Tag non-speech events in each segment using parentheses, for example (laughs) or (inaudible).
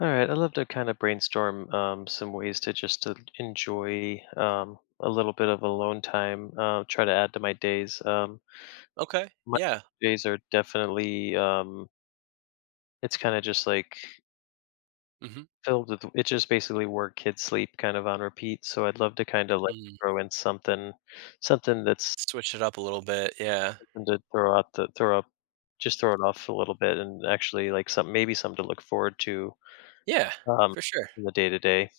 All right, I'd love to kind of brainstorm some ways to just to enjoy a little bit of alone time. Try to add to my days. Okay, My yeah. days are definitely it's kind of just like Mhm, filled with it's just basically work, kids, sleep, kind of on repeat. So I'd love to kind of like mm. throw in something, something that's Switch it up a little bit, yeah. something to throw out the throw up, just throw it off a little bit, and actually like some maybe something to look forward to Yeah, um, for sure. in the day to day.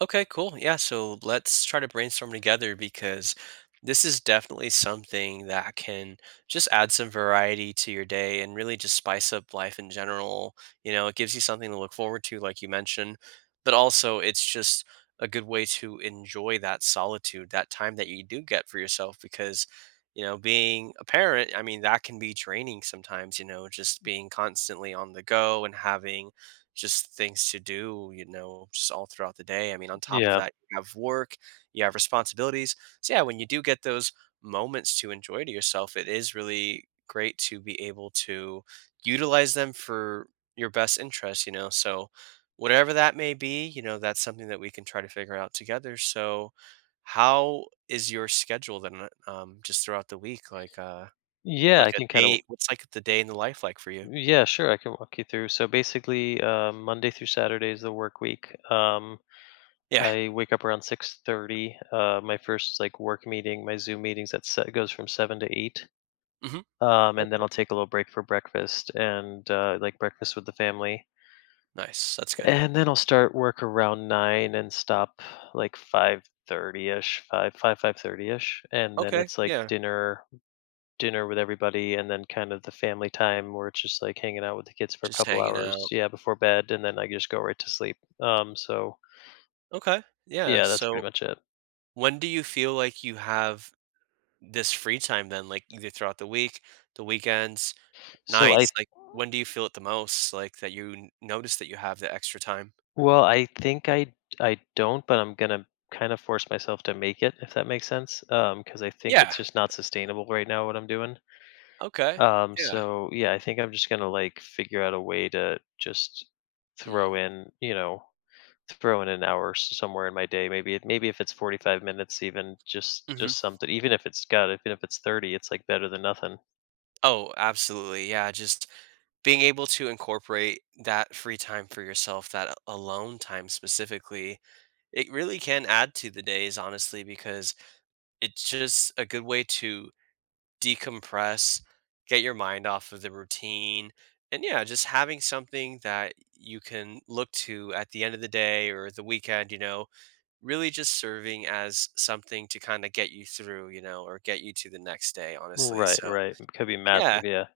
Okay, cool. Yeah, so let's try to brainstorm together because this is definitely something that can just add some variety to your day and really just spice up life in general. You know, it gives you something to look forward to, like you mentioned, but also it's just a good way to enjoy that solitude, that time that you do get for yourself because, you know, being a parent, I mean, that can be draining sometimes, you know, just being constantly on the go and having just things to do, you know, just all throughout the day. I mean, on top of Yeah, that, you have work, you have responsibilities. So yeah, when you do get those moments to enjoy to yourself, it is really great to be able to utilize them for your best interest, you know. So whatever that may be, you know, that's something that we can try to figure out together. So how is your schedule then just throughout the week, yeah, like I a can kind of day? What's like the day in the life like for you? Yeah, sure. I can walk you through. So basically, Monday through Saturday is the work week. Yeah. I wake up around 6:30. My first like work meeting, my Zoom meetings goes from 7 to 8. Hmm. And then Okay, I'll take a little break for breakfast and like breakfast with the family. nice, that's good. And then I'll start work around nine and stop like 5:30 ish, five thirty ish. And then Okay, it's like yeah, dinner, dinner with everybody and then kind of the family time where it's just like hanging out with the kids for a just couple hanging hours, out. yeah, before bed. And then I just go right to sleep. So Okay, yeah, yeah, that's pretty so much it. when do you feel like you have this free time then? Like, either throughout the week, the weekends, So I nights, like, when do you feel it the most, like, that you n notice that you have the extra time? Well, I think I don't, but I'm gonna kind of force myself to make it, if that makes sense. Because I think Yeah, it's just not sustainable right now, what I'm doing. okay, yeah. So yeah, I think I'm just gonna like figure out a way to just Mm, throw in, you know, throw in an hour somewhere in my day. Maybe if it's 45 minutes, even just mhm. just something. Even if it's God, even if it's 30, it's like better than nothing. Oh, absolutely, yeah, just being able to incorporate that free time for yourself, that a alone time specifically, it really can add to the days, honestly, because it's just a good way to decompress, get your mind off of the routine, and yeah, just having something that you can look to at the end of the day or the weekend, you know, really just serving as something to kind of get you through, you know, or get you to the next day, honestly. Right, So, right. It could be massive. yeah, Yeah,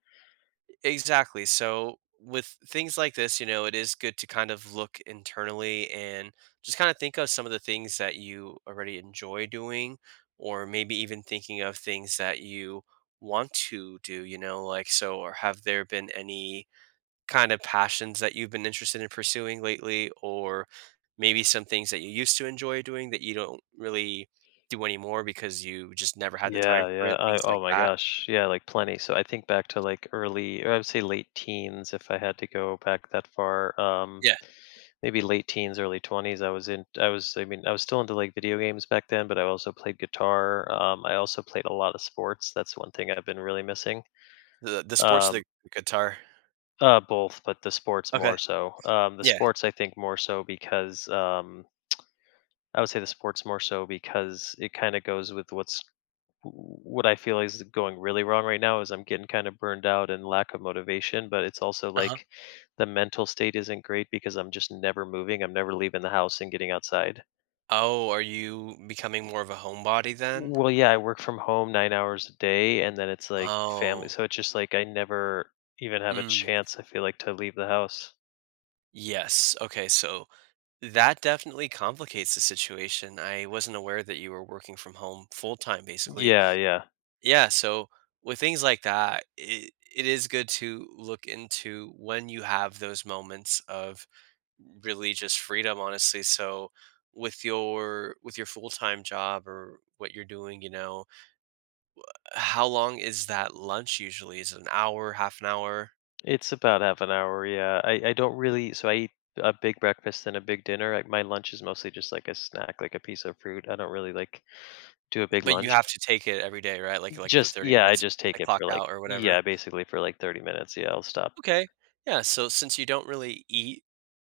exactly. So with things like this, you know, it is good to kind of look internally and just kind of think of some of the things that you already enjoy doing, or maybe even thinking of things that you want to do, you know, like so, or have there been any kind of passions that you've been interested in pursuing lately, or maybe some things that you used to enjoy doing that you don't really do anymore because you just never had the time yeah, for yeah. it, things like Oh my that? gosh, yeah, like plenty. So I think back to like early, or I would say late teens, if I had to go back that far. Yeah, Maybe late teens, early 20s. I was in. I was. I mean, I was still into like video games back then, but I also played guitar. I also played a lot of sports. That's one thing I've been really missing. the sports of Um, the guitar. Both, but the sports Okay. more so. The Yeah. sports, I think, more so because I would say the sports more so because it kind of goes with what I feel is going really wrong right now. Is I'm getting kind of burned out and lack of motivation, but it's also Uh-huh. like the mental state isn't great because I'm just never moving. I'm never leaving the house and getting outside. Oh, are you becoming more of a homebody then? Well, yeah, I work from home 9 hours a day, and then it's like family. Oh. So it's just like I never even have a Mm. chance, I feel like, to leave the house. Yes. Okay, so that definitely complicates the situation. I wasn't aware that you were working from home full time basically. Yeah, yeah. Yeah, so with things like that, it is good to look into when you have those moments of really just freedom, honestly. So with your full-time job or what you're doing, you know, how long is that lunch usually? Is it an hour, half an hour? It's about half an hour, yeah. I don't really, so I eat a big breakfast and a big dinner. Like my lunch is mostly just like a snack, like a piece of fruit. I don't really like do a big But you lunch. have to take it every day, right? Like the Just 30 yeah, I minutes just you take gotta it clock for like, out or yeah, whatever. basically for like 30 minutes. Yeah, I'll stop. Okay. Yeah, so since you don't really eat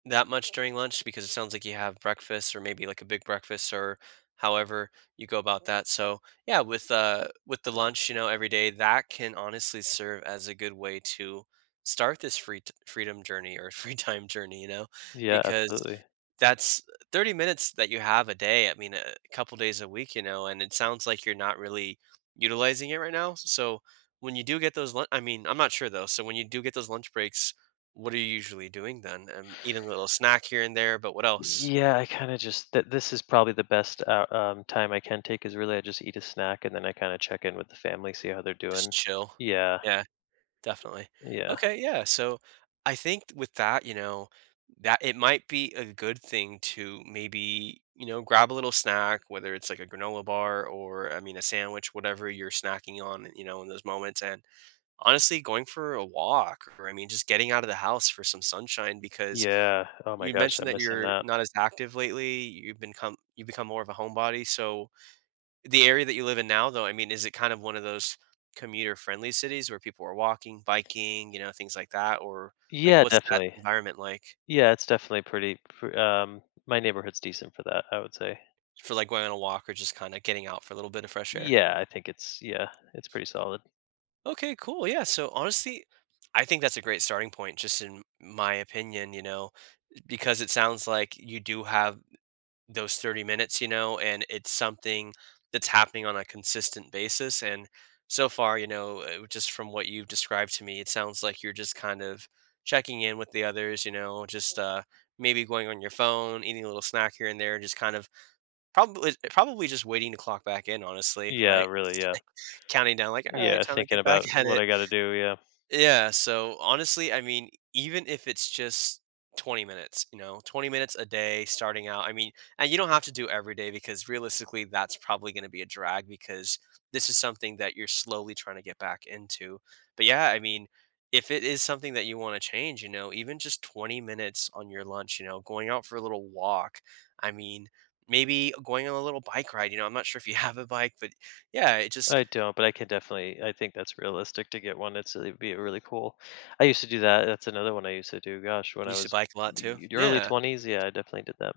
that much during lunch because it sounds like you have breakfast or maybe like a big breakfast or however you go about that. So, yeah, with the lunch, you know, every day, that can honestly serve as a good way to start this freedom journey or (laughs) free time journey, you know, Yeah, because absolutely. that's 30 minutes that you have a day, I mean, a couple days a week, you know, and it sounds like you're not really utilizing it right now, so when you do get those lun I mean, I'm not sure though, so when you do get those lunch breaks, what are you usually doing then? Eating a little snack here and there, but what else? Yeah, I kind of just that this is probably the best time I can take is, really I just eat a snack and then I kind of check in with the family, see how they're Just doing. chill. Yeah. Yeah. Definitely. Yeah. Okay, yeah, so I think with that, you know, that it might be a good thing to maybe, you know, grab a little snack, whether it's like a granola bar or, I mean, a sandwich, whatever you're snacking on, you know, in those moments. And honestly, going for a walk or, I mean, just getting out of the house for some sunshine because Yeah. Oh my you gosh, mentioned I'm that missing you're that. not as active lately. You become more of a homebody. So the area that you live in now, though, I mean, is it kind of one of those commuter-friendly cities where people are walking, biking, you know, things like that? Or, like, Yeah, what's that definitely. environment like Yeah, it's definitely my neighborhood's decent for that, I would say. for, like, going on a walk or just kinda getting out for a little bit of fresh air? Yeah, I think it's yeah, it's pretty solid. Okay, cool, yeah, so, honestly, I think that's a great starting point just in my opinion, you know, because it sounds like you do have those 30 minutes, you know, and it's something that's happening on a consistent basis. And so far, you know, just from what you've described to me, it sounds like you're just kind of checking in with the others, you know, just maybe going on your phone, eating a little snack here and there, just kind of probably just waiting to clock back in, honestly, Yeah, right? really, yeah. (laughs) Counting down, like, all right, Yeah, time to thinking get back about at what it. I got to do, yeah. Yeah, so honestly, I mean, even if it's just 20 minutes, you know, 20 minutes a day starting out. I mean, and you don't have to do every day because realistically, that's probably going to be a drag because this is something that you're slowly trying to get back into. But yeah, I mean, if it is something that you want to change, you know, even just 20 minutes on your lunch, you know, going out for a little walk. I mean, maybe going on a little bike ride, you know, I'm not sure if you (laughs) have a bike, but yeah, it just I don't, but I can definitely, I think that's realistic to get one. It's it'd be really cool. I used to do that. That's another one I used to do. Gosh, when you I used to was bike a lot too. Early Yeah. 20s, yeah, I definitely did that.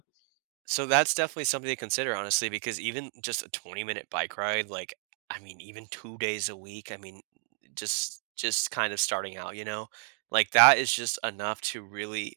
So that's definitely something to consider, honestly, because even just a 20-minute bike ride, like, I mean, even 2 days a week, I mean, just kind of starting out, you know, like that is just enough to really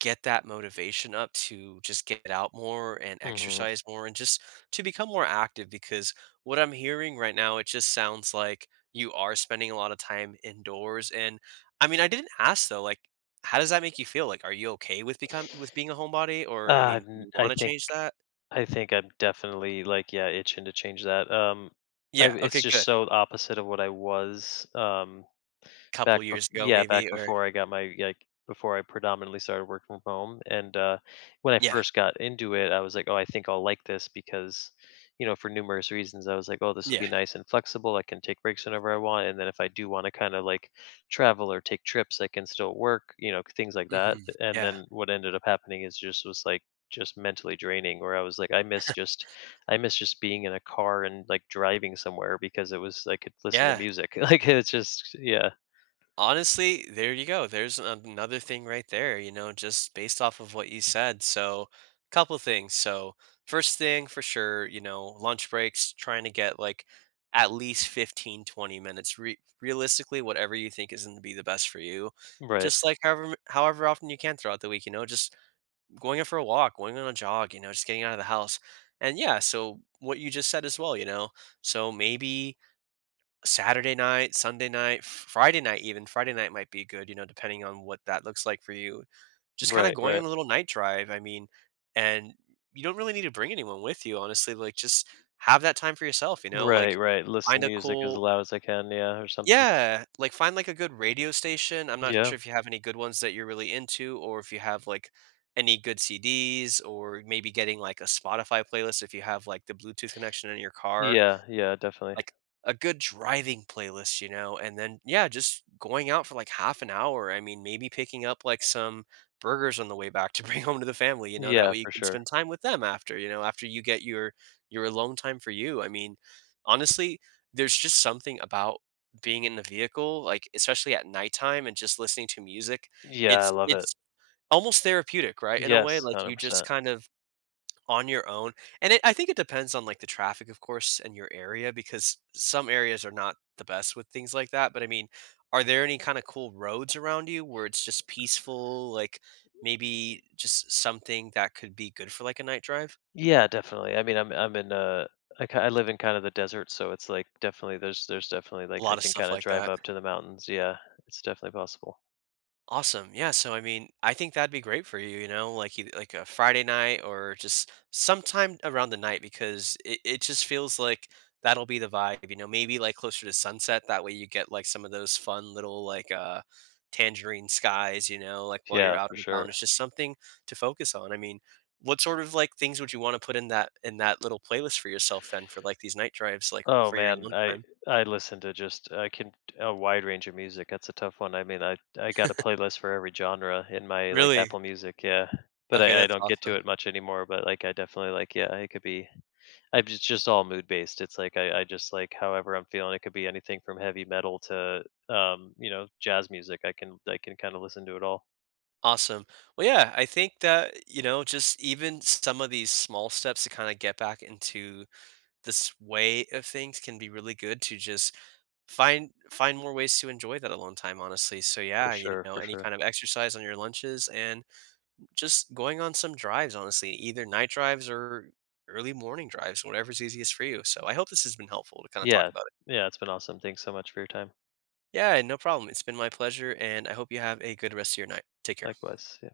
get that motivation up to just get out more and Mhm. exercise more and just to become more active because what I'm hearing right now, it just sounds like you are spending a lot of time indoors. And I mean, I didn't ask though, like, how does that make you feel? Like, are you okay with become with being a homebody? Or I Uh, mean, do n- you I want to think change that? I think I'm definitely like, yeah, itching to change that. I Yeah. it's Okay. just Good. so opposite of what I was. Couple Back bef years ago, yeah, back maybe. Or before I got my like, before I predominantly started working from home, and, when I yeah. first got into it, I was like, "Oh, I think I'll like this," because, you know, for numerous reasons, I was like, "Oh, this will Yeah. be nice and flexible, I can take breaks whenever I want, and then if I do wanna kinda, like, travel or take trips, I can still work," you know, things like that. Hmm. And Yeah. then what ended up happening is just was, like, just mentally draining. Where I was like, I miss just being in a car and, like, driving somewhere because it was I could listen to Yeah. music, (laughs) like, it's just yeah. Honestly, there you go. There's another thing right there, you know, just based off of what you said. So, couple things. So, first thing for sure, you know, lunch breaks, trying to get like at least 15, 20 minutes. Realistically, whatever you think is going to be the best for you. Right, Just like however however often you can throughout the week, you know, just going out for a walk, going on a jog, you know, just getting out of the house. And yeah, so what you just said as well, you know. So maybe Saturday night, Sunday night, Friday night even, Friday night might be good, you know, depending on what that looks like for you. Just kinda right, going right. on a little night drive, I mean, and you don't really need to bring anyone with you, honestly, like, just have that time for yourself, you know, Right, like, right, listen find to a music as cool, loud as I can, yeah, or something. yeah, like, find, like, a good radio station. I'm not Yeah. sure if you have any good ones that you're really into or if you have, like, any good CDs or maybe getting, like, a Spotify playlist if you have, like, the Bluetooth connection in your car, Yeah, yeah, definitely. like a good driving playlist, you know, and then yeah, just going out for like half an hour. I mean, maybe picking up like some burgers on the way back (laughs) to bring home to the family, you know, that Yeah, way you for can sure. spend time with them after, you know, after you get your alone time for you. I mean, honestly, there's just something about being in the vehicle, like especially at nighttime and just listening to music. Yeah, I It's love it. it's almost therapeutic, right? In a way, Yes, like you just 100%. kind of on your own, and it I think it depends on, like, the traffic, of course, and your area because some areas are not the best with things like that, but, I mean, are there any kinda cool roads around you where it's just peaceful, like, maybe just something that could be good for, like, a night drive? Yeah, definitely. I mean, I'm in, I live in kinda the desert, so it's, like, definitely there's definitely, like, A I lot of can stuff kinda like drive that. up to the mountains, yeah, it's definitely possible. Awesome. Yeah. So, I mean, I think that'd be great for you, you know, like a Friday night or just sometime around the night because it just feels like that'll be the vibe, you know, maybe like closer to sunset. That way you get like some of those fun little like tangerine skies, you know, like while you're Yeah, out for and about and sure. it's just something to focus on. I mean, what sort of like things would you want to put in that little playlist for yourself then for like these night drives, like Oh for your man, alone time? I listen to just I can a wide range of music. That's a tough one. I mean, I got a playlist for every genre in my like Really? Apple Music. Yeah, but Okay, I that's don't get awesome. to it much anymore. But like, I definitely like yeah, it could be. I just all mood based. It's like I just, like, however I'm feeling. It could be anything from heavy metal to you know, jazz music. I can kind of listen to it all Awesome. Well, yeah, I think that, you know, just even some of these small steps to kind of get back into this way of things can be really good to just find more ways to enjoy that alone time, honestly. So for yeah, you sure, know, for any sure. kind of exercise on your lunches and just going on some drives honestly, either night drives or early morning drives, whatever's easiest for you. So I hope this has been helpful to kind of talk Yeah, about it. yeah, it's been awesome. Thanks so much for your time. Yeah, no problem, it's been my pleasure and I hope you have a good rest of your night. Take care. Likewise. Yeah.